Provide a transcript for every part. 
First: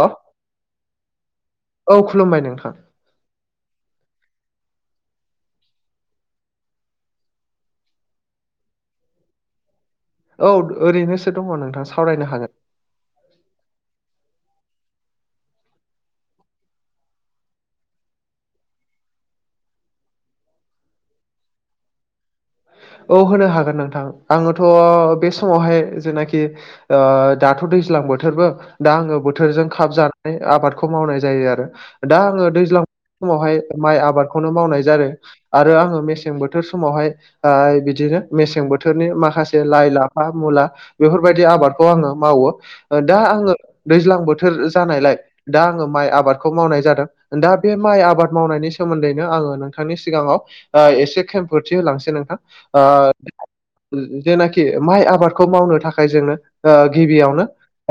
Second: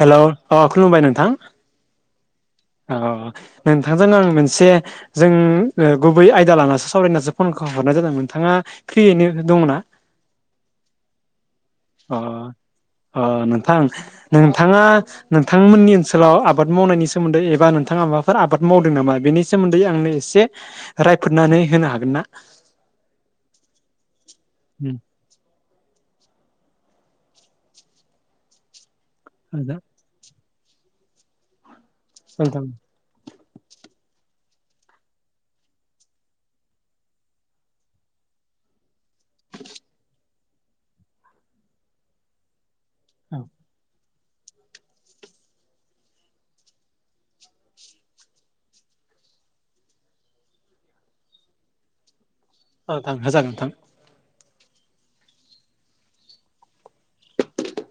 हेल' अ खुलुमबाय नोंथां। औ खुलुमबाय नोंथां। अ नोंथांजों आं मोनसे जों ओ गुबै आयदा लानानैसो सावरायनासो फनखो हरनाय जादों नोंथाङा फ्रियैनो दङना? औ ओ- ओरैनोसो दङ नोंथां। अ सावरायनो हागोन अ नोंथां नोंथाङा नोंथांमोननि ओनसोलाव आबाद मावनायनि सोमोन्दै एबा नोंथाङा माबाफोर आबाद मावदों नामा बेनि नि सोमोन्दै आंनो एसे रायफोनानै होनो हागोन ना? औ होनो हागोन नोंथां आङोथ' उम बे समावहाय जेनाखि दाथ' दैज्लां बोथोरबो दा आङो बोथोरजों खाब जा आबादखौ मावनाय जायो आरो दा आङो नोंथां औ दैज्लां समावहाय माइ आबादखौनो मावनाय जादों आरो आङो मेसें बोथोर समावहाय बिदिनो मेसें बोथोरनि माखासे लाइ लाफा मुला बेफोरबायदि आबादखौ आङो मावो दा आङो दैज्लां बोथोर जानायलाय दा आङो माइ आबादखौ मावनाय जादों। दा बे माइ आबाद मावनायनि सोमोन्दैनो आङो नोंथांनि सिगाङाव ओ एसे खेंफोरथि होलांसै नोंथां आ नोंथां होजागोन नोंथां जेनाखि माइ आबादखौ मावनो थाखाय जोङो ओ गिबियावनो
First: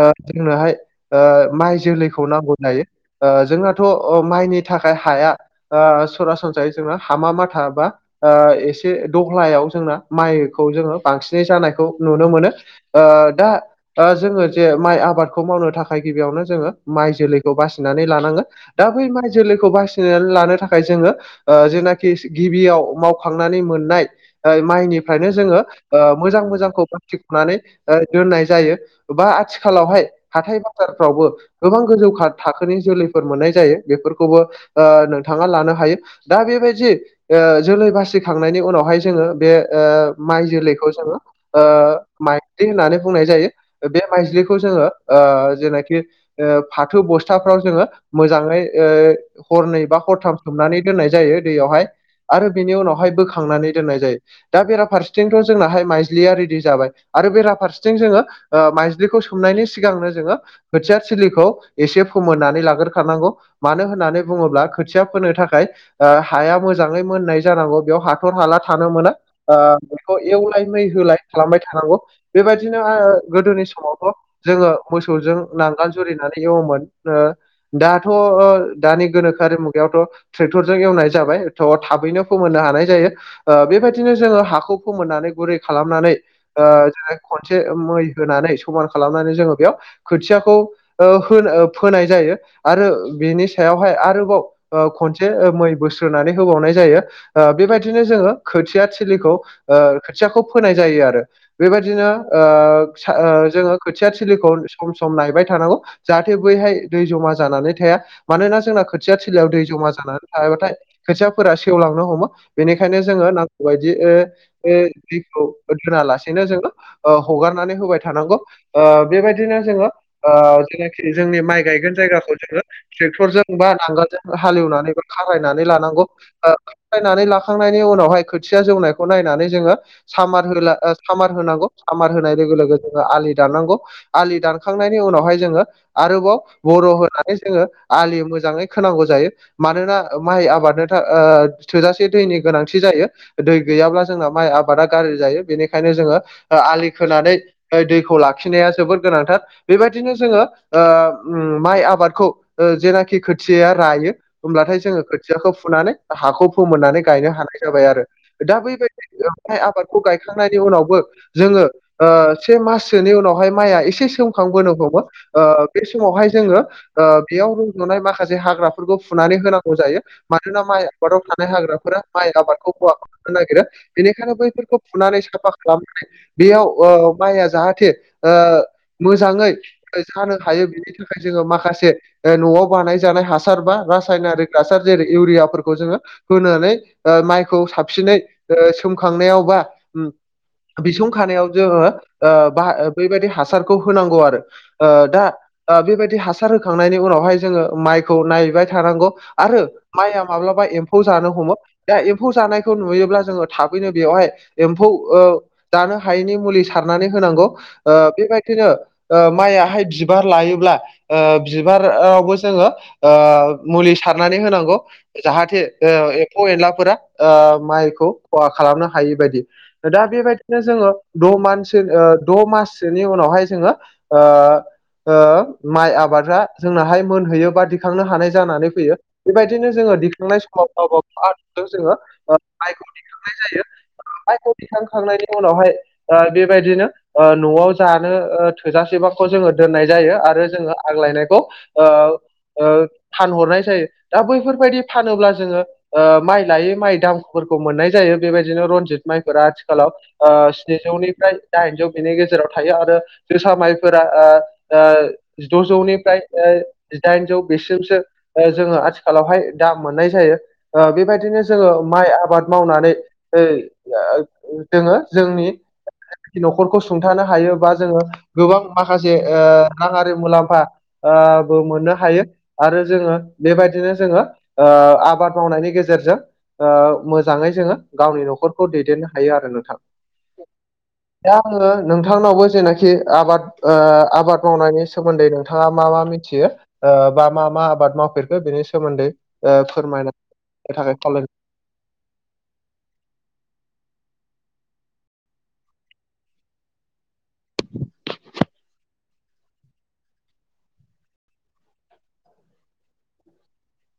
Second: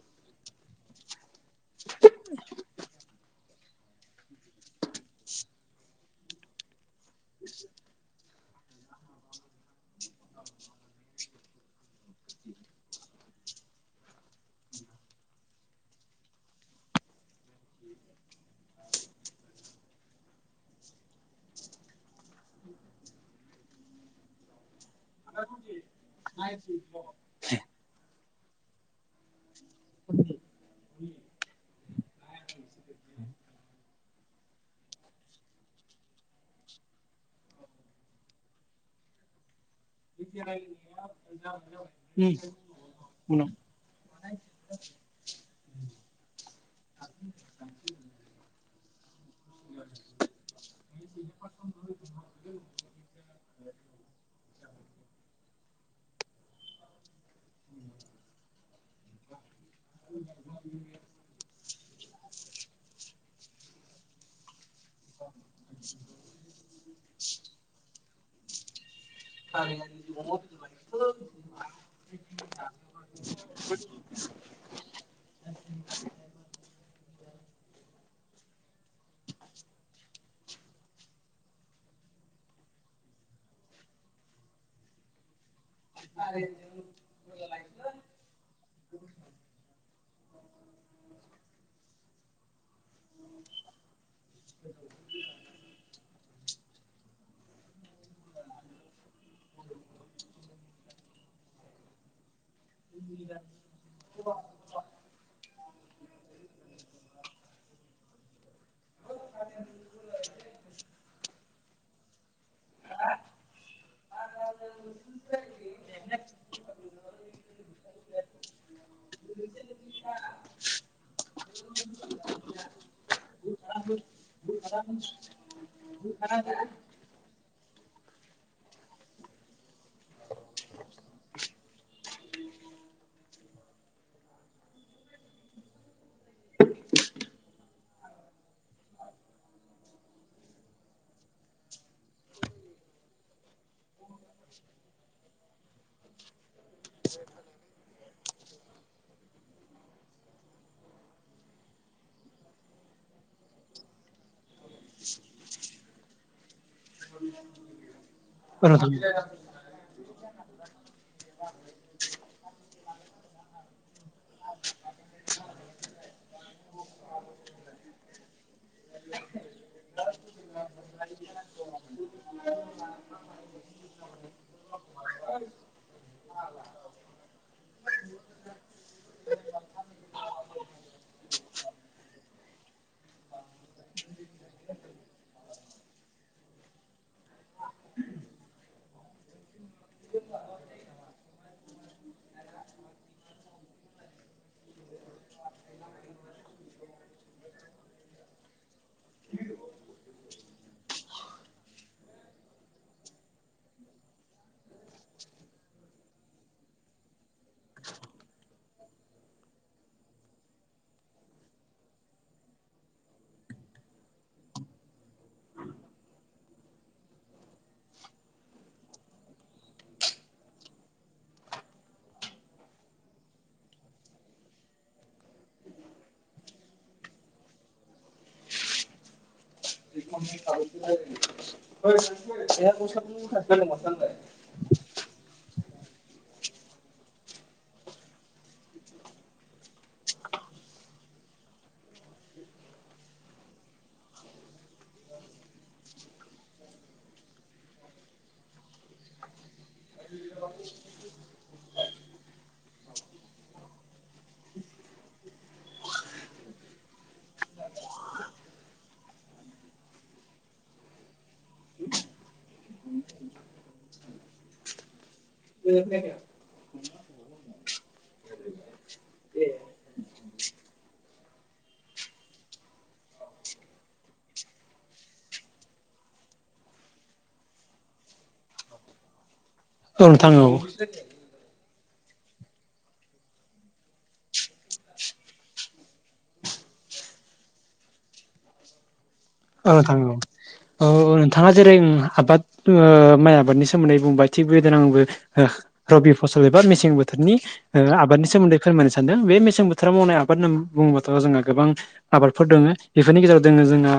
ओ जोंनोहाय ओ माइ जोलैखौ नांगौ जायो ओ जोंना थ' अ माइनि थाखाय हाया ओ सरासनस्रायै जोंना हामा माथा बा ओ ओ एसे दह्लायाव जोंना माइखौ जोङो बांसिनै जानायखौ नुनो मोनो। ओ दा ओ जोङो जे माइ आबादखौ मावनो थाखाय गिबियावनो जोङो माइ जोलैखौ बासिनानै लानाङो। दा बै माइ जोलैखौ बासिनानै लानो थाखाय जोङो ओ जेनाखि गिबियाव मावखांनानै मोननाय ओ माइनिफ्रायनो जोङो ओ मोजां मोजांखौ ब [unintelligible] दोननाय जायो बा आथि खालावहाय हाथाय बाजारफ्रावबो गोबां गोजौ थाखोनि जोलैफोर मोननाय जायो बेफोरखौबो नोंथाङा लानो हायो। दा बेबायदि ओ जोलै बासिखांनायनि उनावहाय जोङो बे ओ माइ जोलैखौ जोङो ओ माइज्लि होननानै बुंनाय उनाव जायो बे माइज्लिखौ जोङो ओ जेनाखि ओ फाथो बस्थाफ्राव जोङो मोजाङै ओ हरनै बा हरथाम सोमनानै दोननाय जायो दैयावहाय आरो बिनि उनावहाय बोखांनानै दोननाय जायो। दा बेराफारसेथिंथ' जोंनाहाय माइज्लिया रेडि जाबाय आरो बेरा फारसेथिं जोङो ओ माइज्लिखौ सोमनायनि सिगांनो जोङो खोथिया थिलिखौ एसे फोमोननानै लाग्रोखानांगौ मानो होननानै बुङोब्ला खोथिया फोनो थाखाय ओ हाया मोजाङै मोननाय जानांगौ बेयाव हाथर हाला थानो मोना। ओ बेखौ एवलाय मै होलाय खालामबाय थानांगौ। बेबायदिनो ओ गोदोनि समावथ' जोङो मोसौजों नांगाल जुरिनानै एवोमोन। ओ दाथ' दानि गोनोखोआरि मुगायावथ' ट्रेक्टरजों एवनाय जाबाय थ' थाबैनो फोमोननो हानाय जायो। ओ बेबायदिनो जोङो हाखौ फोमोननानै गुरै खालामनानै ओ जोङो खनसे मै होनानै समान खालामनानै जोङो बेयाव खोथियाखौ ओ होन फोनाय जायो। आरो बेनि सायावहाय आरोबाव खनसे मै बोस्रोनानै होबावनाय जायो। ओ बेबायदिनो जोङो खोथिया थिलिखौ ओ खोथियाखौ फोनाय जायो आरो। बेबायदिनो ओ जोङो खोथिया थिलिखौ सम सम नायबाय थानांगौ जाहाथे बैहाय दै जमा जानानै थाया मानोना जोंना खोथिया थिलायाव दै जमा जानानै थायाबाथाय खोथियाफोरा सेवलांनो हमो बेनि जोङो नांगौबायदि ओ बे दैखौ दोना लासेनो जोङो ओ हगारनानै होबाय थानांगौ। ओ बेबायदिनो जोङो ओ जेनाखि जोंनि माइ गायगोन जायगाखौ जोङो ट्रेक्टरजों बा नांगोलजों हालेवनानैबो खारायनानै लानांगौ ओ खारायनानै लाखांनाय नि उनावहाय खोथिया जौनायखौ नायनानै जोङो सामार होला सामार होनांगौ सामार होनाय लोगो लोगो जोङो आलि दाननांगौ। आलि दानखांनायनि उनावहाय जोङो आरोबाव बर' होनानै जोङो आलि मोजाङै खोनांगौ जायो। मानोना माइ आबादाथ' ओ थोजासे दैनि गोनां थि जायो दै गैयाब्ला जोंना माइ आबादा गाज्रि जायो बेनिखायनो जोङो ओ आलि खोनानै दैखौ लाखिनाया जोबोर गोनांथार। बेबायदिनो जोङो ओ ओम माइ आबादखौ ओ जेनाखि खोथियाया रायो होब्लाथाय जोङो खोथियाखौ फुनानै हाखौ फोमोननानै गायनो हानाय जाबाय आरो। दा औ नोंथां बैबायदियै आबादखौ गायखांनायनि उनावबो जोङो ओ से माससोनि उनावहाय माइआ एसे सोमखांबोनो हमो ओ बे समावहाय जोङो ओ बेयाव रजनाय माखासे हाग्रा फोरखौ फुनानै होनांगौ जायो मानोना माइ आबादाव थानाय हाग्राफोरा माइ आबाद खौ खहा खालामनो नागिरो बेनिखायनो बैफोरखौ फुनानै साफा खालामनानै बेयाव ओ माइआ जाहाथे ओ मोजाङै जानो हायो बि नि थाखाय जोङो माखासे न'आव बानायजानाय हासार बा रासायनारिक हासार जेरै इउरियाफोरखौ जोङो होनानै ओ माइखौ साबसिनै ओ सोमखांनायाव बा बिसुं खानायाव जोङो ओ बा बैबायदि हासारखौ होनांगौ आरो। ओ दा ओ बेबायदि हासार होखांनायनि उनावहाय जोङो माइखौ नायहैबाय थानांगौ आरो माइआ माब्लाबा एम्फौ जानो हमो दा एम्फौ जानायखौ नुयोब्ला जोङो थाबैनो बेवहाय एम्फौ ओ जानो हायैनि मुलि सारनानै होनांगौ ओ बेबायदिनो माइयाहाय बिबार लायोब्ला बिबारावबो जोङो ओ मुलि सारनानै होनांगौ जाहाथे एम्फौ एनलाफोरा ओ माइखौ खहा खालामनो हायि बायदि। दा बेबायदिनो जोङो द' मानसो द' माससोनि उनावहाय जोङो ओ ओ माइ आबादा जोंनाहाय मोनहैयो बा दिखांनो हानाय जानानै फैयो। बिबायदिनो जोङो दिखांनाय सम [unintelligible] मायखौ दैखांखांनायनि उनावहाय बेबायदिनो ओ न'आव जानो थोजासेबाखौ जोङो दोननाय जायो आरो जोङो आग्लायनायखौ ओ ओ फानहरनाय जायो दा बैफोरबायदि फानोब्ला जोङो माइ लायै माइ दामफोरखौ मोननाय जायो बेबायदिनो रन्जित माइफोरा आथिखालाव ओ स्निजौनिफ्राय दाइनजौ बिनि गेजेराव थायो आरो जोसा माइफोरा ओ ओ जिद'जौनिफ्राय जिदाइनजौ बेसिमसो जोङो आथिखालावहाय दाम मोननाय जायो बेबायदिनो जोङो माइ आबाद मावनानै ओ आ जोङो जोंनि [unintelligible] न'खरखौ सुंथानो हायोबा जोङो गोबां माखासे ओ राङारि मुलाम्फा ओ बो मोननो हायो। आरो जोङो बेबायदिनो जोङो आबाद मावनायनि गेजेरजों ओ मोजाङै जोङो गावनि न'खरखौ दैदेननो हायो आरो नोंथां। औ नोंथां औ। दा आङो नोंथांनावबो जेनाखि आबाद ओ आबाद मावनायनि सोमोन्दै नोंथाङा मा मा मिथियो ओ बा मा मा आबाद मावफेरखो बेनि सोमोन्दै ओ औ नोंथां फोरमायना होनो औ थाखाय ओ खावलायनाय नोंथाङा जेरै आबाद माइ आबादनि सोमोन्दै बुंबाय थिग बेदिनो आंबो रबि फसल एबा मेसें बोथोरनि आबादनि सोमोन्दै फोरमायनो सानदों बे मेसें बोथोराव मावनाय आबाद होननानै बुङोबाथ' जोंहा गोबां आबादफोर दङो बेफोरनि गेजेराव दोङो जोंहा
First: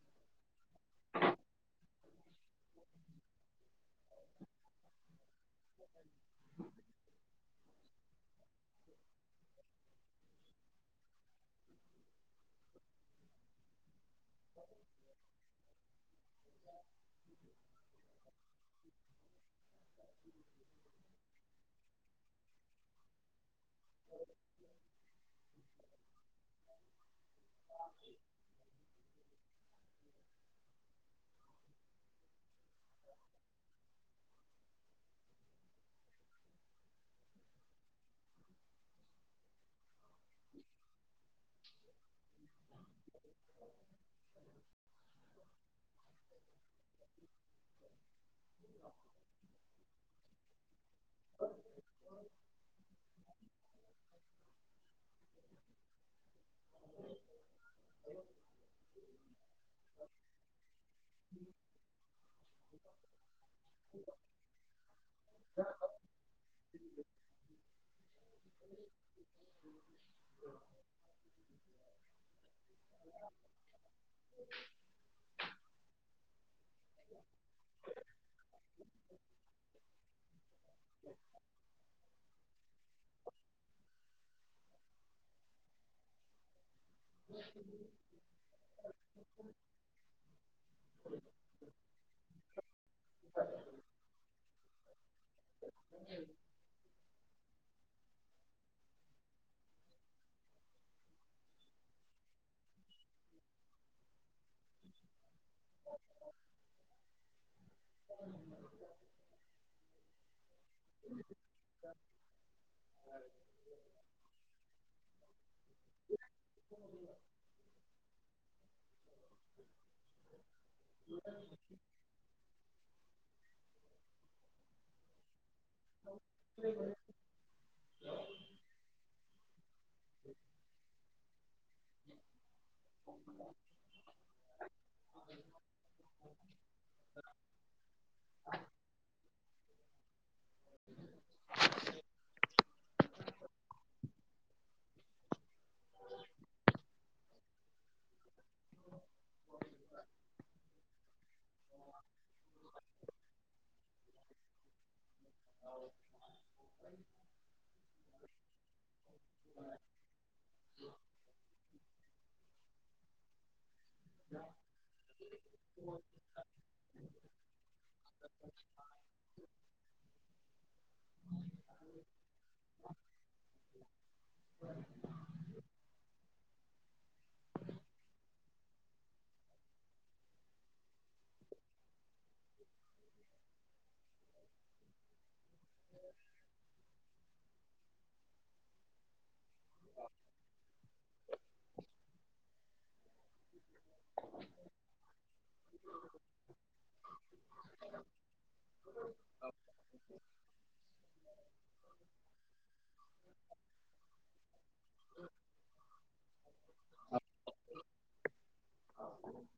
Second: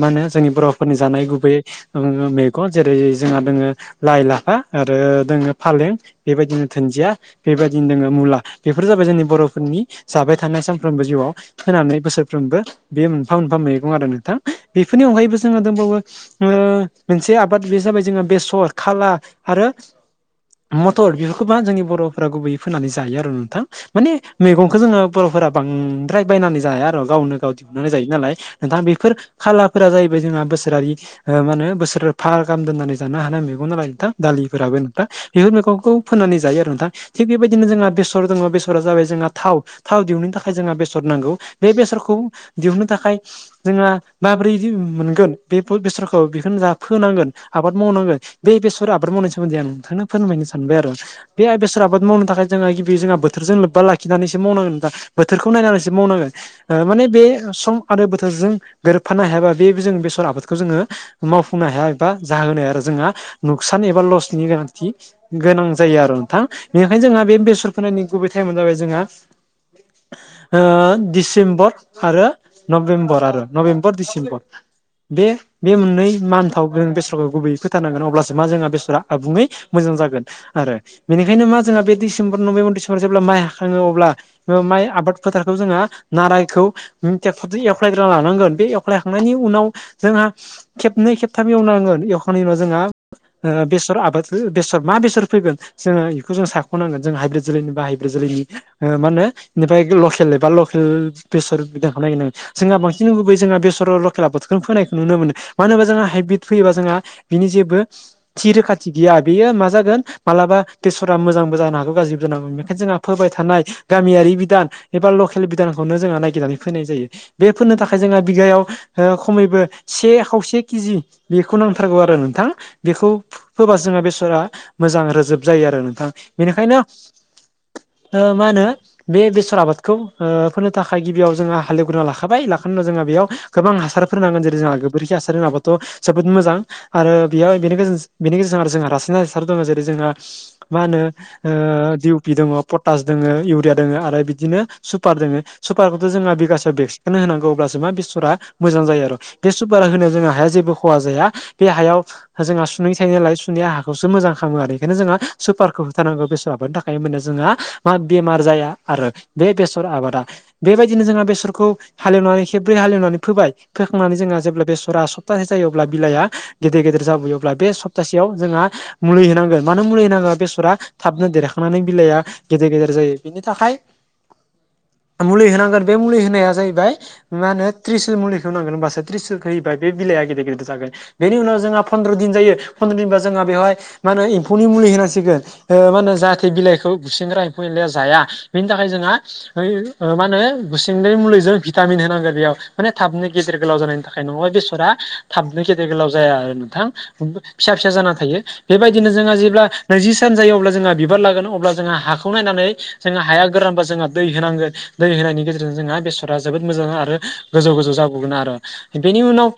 मा होनो जोंनि बर'फोरनि जानाय गुबैयै ओ मैगं जेरै जोंहा दोङो लाइ लाफा आरो दोङो फालें। बेबायदिनो धोनजिया बेबायदिनो दोङो मुला बेफोर जाबाय जोंनि बर'फोरनि जाबाय थानाय सानफ्रोमबो जिउआव फोनानै बोसोरफ्रोमबो बे मोनफा मोनफा मैगं आरो नोंथां बेफोरनि अनगायैबो जोङो दंबावो ओ मोनसे आबाद बे जाबाय जोंहा बेसर खाला आरो मथर बेफोरखौबा जोंनि बर'फ गुबैयै फोनानै जायो आरो नोंथां। माने मैगंखौ जोङो बर'फोरा बां बांद्राय बायनानै जाया आरो गावनो गाव दिहुननानै जायो नालाय नोंथाङा बि खालाफोरा जाहैबाय जोंना बोसोरारि ओ मा होनो बोसोरफा गाहाम दोन्नानै जानो हानाय मेगंआनो जाबाय नोंथां दालिफोराबो नोंथां। बेफोर मैगंखौ फोननानै जायो आरो नोंथां थिग बेबायदिनो जोंहा बेसर दङ बेसरा जाबाय जोंहा थाव। थाव दिहुननो थाखाय जोंहा बेसर नांगौ बे बेसरखौ दिहुननो थाखाय जोंहा माबोरै मोनगोन बे बेसरखौ बेखौनो जा फोनांगोन आबाद मावनांगोन। बे बेसर आबाद मावनायनि सोमोन्दै आं नोंथांनो फोरमायनो सानबाय आरो। बे बेसर आबाद मावनो थाखाय जोंङ गिबि जों बोथोरजों लोबबा लाखि खिनानैसो मावनांगोन दा बोथोरखौ नायनानैसो मावनांगोन माने बे सम आरो बोथोरजों गोरोबफानो हायाबा बे जों बेसर आबादखौ जोङो मावफुंनो हाया एबा जाहोनो हाया आरो जोंहा नुकसान एबा लसनि गोनांथि गोनां जायो आरो नोंथां बेनिखायनो जोंहा बेसर फोनायनि गुबै टाइमानो जाबाय जोंहा दिडिसेम्बर आरो नभेम्बर आरो। नभेम्बर डिसेम्बर बे बे मोननै मान्थाव जों बेसराव गुबै फोथारनांगोन अब्लासो मा जोंहा बेसरा आबुङै मोजां जागोन। आरो बेनिखायनो मा जोंहा बे डिसेम्बर नबे जेब्ला माइ हाख्राङो अब्ला माइ आबाद फोथारखौ जोङो नारायखौ टेक्टरजों एवख्लायग्रा लानांगोन बे एवख्लायखांनायनि उनाव जोंहा खेबनै खेबथाम एवनांगोन एवखांनायनि उनाव जोंहा बेसर आबाद बेसर मा बेसर फैगोन जोङो बेखौ जों साख'नांगोन जों हाइब्रिद जोलैनि बाहायब्रो जोलैनि मा होनो बेनिफ्राय लकेल एबा लकेल प्रेसर बिदांखौनो नागिर जोंहा बांसिन बेनि गुबुै जोंहा बेसराव लकेल बथोरखौनो फोनखौ नु मोनो। मानो होनोबा जोंहा हाइब्रिद फैयोबा जोंहा बिनि जेबो थि रोखाथि गैया बेयो मा जागोन मालाबा दसरा मोजांबो जानो हागौ गाज्रिबो जानांगौोन बेनिखायनो जोंहा फोबाय थानाय गामियारि बिधान एबा लकेल बिधानखौनो जों नायागिरनानै फैनाय जायो बे नो थाखाय जोंहा बि बिघायाव खमैबो से खावसे केजि बेखौ नांथारगौ आरो नोंथां। बेखौ होबा जोङो बेसरा मोजां रोजोब जायो आरो नोंथां बेनिखायनो मा होनो बे बेसर आबादखौ फोनो थाखाय गिबियाव जोङो हालेवग्रोना लाखा लाखानायाव जों बेयाव गोां हासार होनांगोन जेरै जोंहा गोबोरखि हासार होन नाबाथ' जोबोद मोजां। आरो बेयो बेनि गेजेरजों आरो जोंहा रासायनारि हा सार दङ जेरै जोंहा मा होनो दिउ पि दङ पटास दोङो इउरिया दोङो आरो बिदिनो सुपार दोङ सुारखौथ' जोंहा बिगासेआव बेस्ट बेनो होनांगौ अब्लासो मा बेसरा मोजां जायो आरो बेसर बारा होनायाव जोंहा हाया जेबो खहा जाया बे हायाव जोंहा सुै थायो नालाय सुनाया हाखौसो मोजां खालामो आरो बेखायनो जोंहा सुपारखौ होथारानांगौ बेसाबनि थाखाय माने जोंहा मा बेमार जाया आरो। बे बेसर आबादा बेबायदिनो जोंहा बेसरखौ हालेवनानै खेब्रै हालेवनानै फोबाय फोखांनानै जोंहा जेब्ला बेसरा सप्ताहसे जायो अब्ला बिलाइआ गेदेर गेदेर जाबोयोब्ला बे सप्तासेयाव जोंहा मुलि होनांगोन मानो मुलि होनांगा बेसरा थाबनो देरखांनानै बिलाइआ गेदेर गेदेर जायो बिनि थाखाय मुलि होनांगोन बे मुलि होनाया जाह मा होनो त्रिसल मुलिखौ नांगोन होनोमबासो त्रिसुखौ होा बे बिलाइया गिदिर गिदिर जागोन। बेनि उनाव जोंहा फन्द्र' दिन जायो फन्द्र' दिनबा जोंहा बेवहाय म होनो एमफोनि मुलि होनांसिगोन मा होनो जाहाथे बिलाइखौ बुसिनग्रा एम्फौ एनलाया जाया बेनि थाखाय जोंहा मा होनो गुसेंग्राय मुलिजों भिटामिन होनांगोन बेयाव। माने थाबनो गिदेर गोलाव जानायनि थाखाय नङाबा बेसरा थाबनो गिदेर गोलाव जाया आरो नोंथां। फिसा फिसा जाना थायो। बेबायदिनो जोंहा जेब्ला नैजि सान जायो अब्ला जोंहा बिबार लागोन अब्ला जोंहा हाखौ नायनानै जोंहा हाया गोरानबा जोंहा दै होनांगोन दै होनायनि गेजेरजों जोंहा बेसरा जोबोद मोजां आरो गोजौ गोजौ जाबगोन आरो बेनि उनाव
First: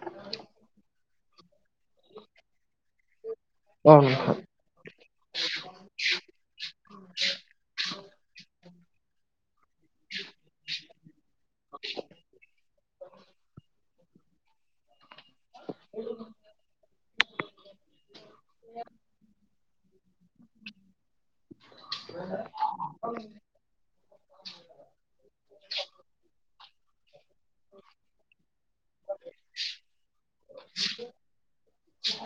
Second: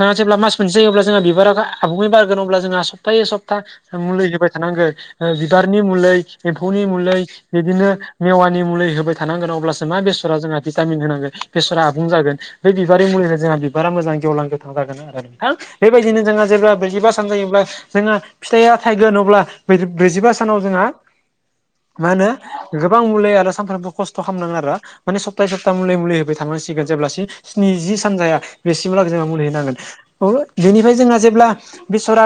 नोंथाङा जेब्ला मास मोनसे जायोब्ला जोंहा बिबारा आबुङै बारगोन अब्ला जोंहा सप्तायै सप्ता औ ज मुलि नोंथां जोबा थानांगोन बिबारनि मलै एम्फौनि मलै बिदिनो मेवानि मुलि होबाय थानांगोन अब्लासो मा बेसरा जोंहा भिटामिन होनांगोन बेसरा आबुं जागोन बेै बिबारनि मुलिनो जोंहा बिबारा मोजां गेवलां गोथां जागोन आरो नोंथां। बेबायदिनो जोंहा जेब्ला बैजिबा सान जायोब्ला जोङो फिथाइया थाइगोन अब्ला ब्रैजिबा सानाव जोंहा मा होनो गोबां मुलि आरो सानफ्रोमबो खस्थ' खालामनाङो आरो माने सप्ता सप्ता मुलि मुलि होबाय थांसिगोन जेब्लासिम स्निजि सान जाया बेसिमलागै जोंहा मुलि होनांगोन औ बेनिफ्राय जोंहा जेब्ला बेसरा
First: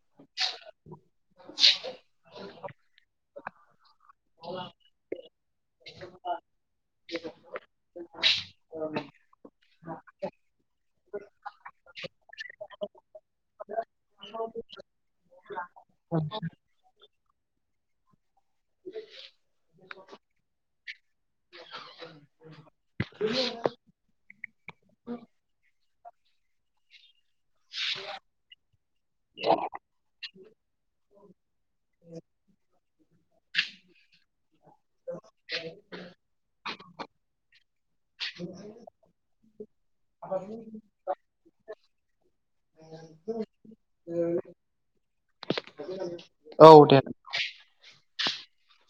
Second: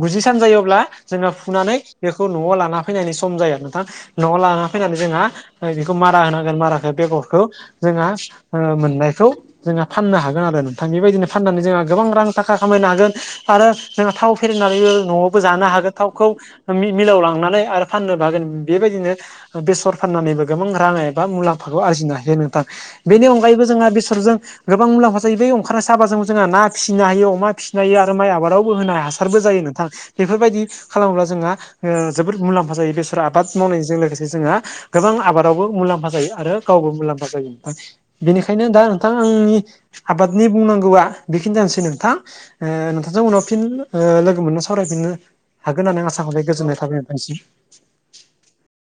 गुजि [unintelligible] जायोब्ला जोङो फुनानै बेखौ न'आव लाना फैनायनि सम जाया नोंथां। न'आव लाना फैनानै जोंहा बेखौ मारा होनांगोन माराखौ बेगरखौ जोंहा ओ मोननायखौ जोंहा फाननो हागोन आरो नोंथां बेबायदिनो फाननानै जोंहा गोबां रां थाखा खामायनो हागोन। आरो जोंहा थाव फेरनानैबो न'आवबो जानो हागोन। थावखौ मि-मिलाव लांनानै आरो फाननोबो हागोन। बेबायदिनो बेसर फाननानैबो गोबां रां एबा मुलाम्फाखौ आरजिनो हायो नों बेनि अनगायैबो जोंहा बेसरजों गोबां मुलाम्फा जायो बेै ओंखारनाय साबाजों जोंहा ना फिसिनो हायो अमा फिसिनो हायो आरो माइ आबादावबो होनाय हासारबो जायो नोंथां। बेफोरबायदि खालामोब्ला जोंहा जोबोद मुलाम्फा जायो बेसर आबाद मावनायजों लोगोसे जोंहा गोबां आबादावबो मुलाम्फा जायो आरो गावबो मुलाम्फा जायो नोंथां बेनिखायनो दा नोंथां आंनि आबादनि बुंनांगौआ बेखिनि जानोसै नोंथां। ओ नोंथांजों उनाव फिन ओ लोगो मोननो सावरायफिननो हागोन होननानै आसा खालामबाय औ गोजोननाय दे थाबाय आरो नोंथां। [inaudible]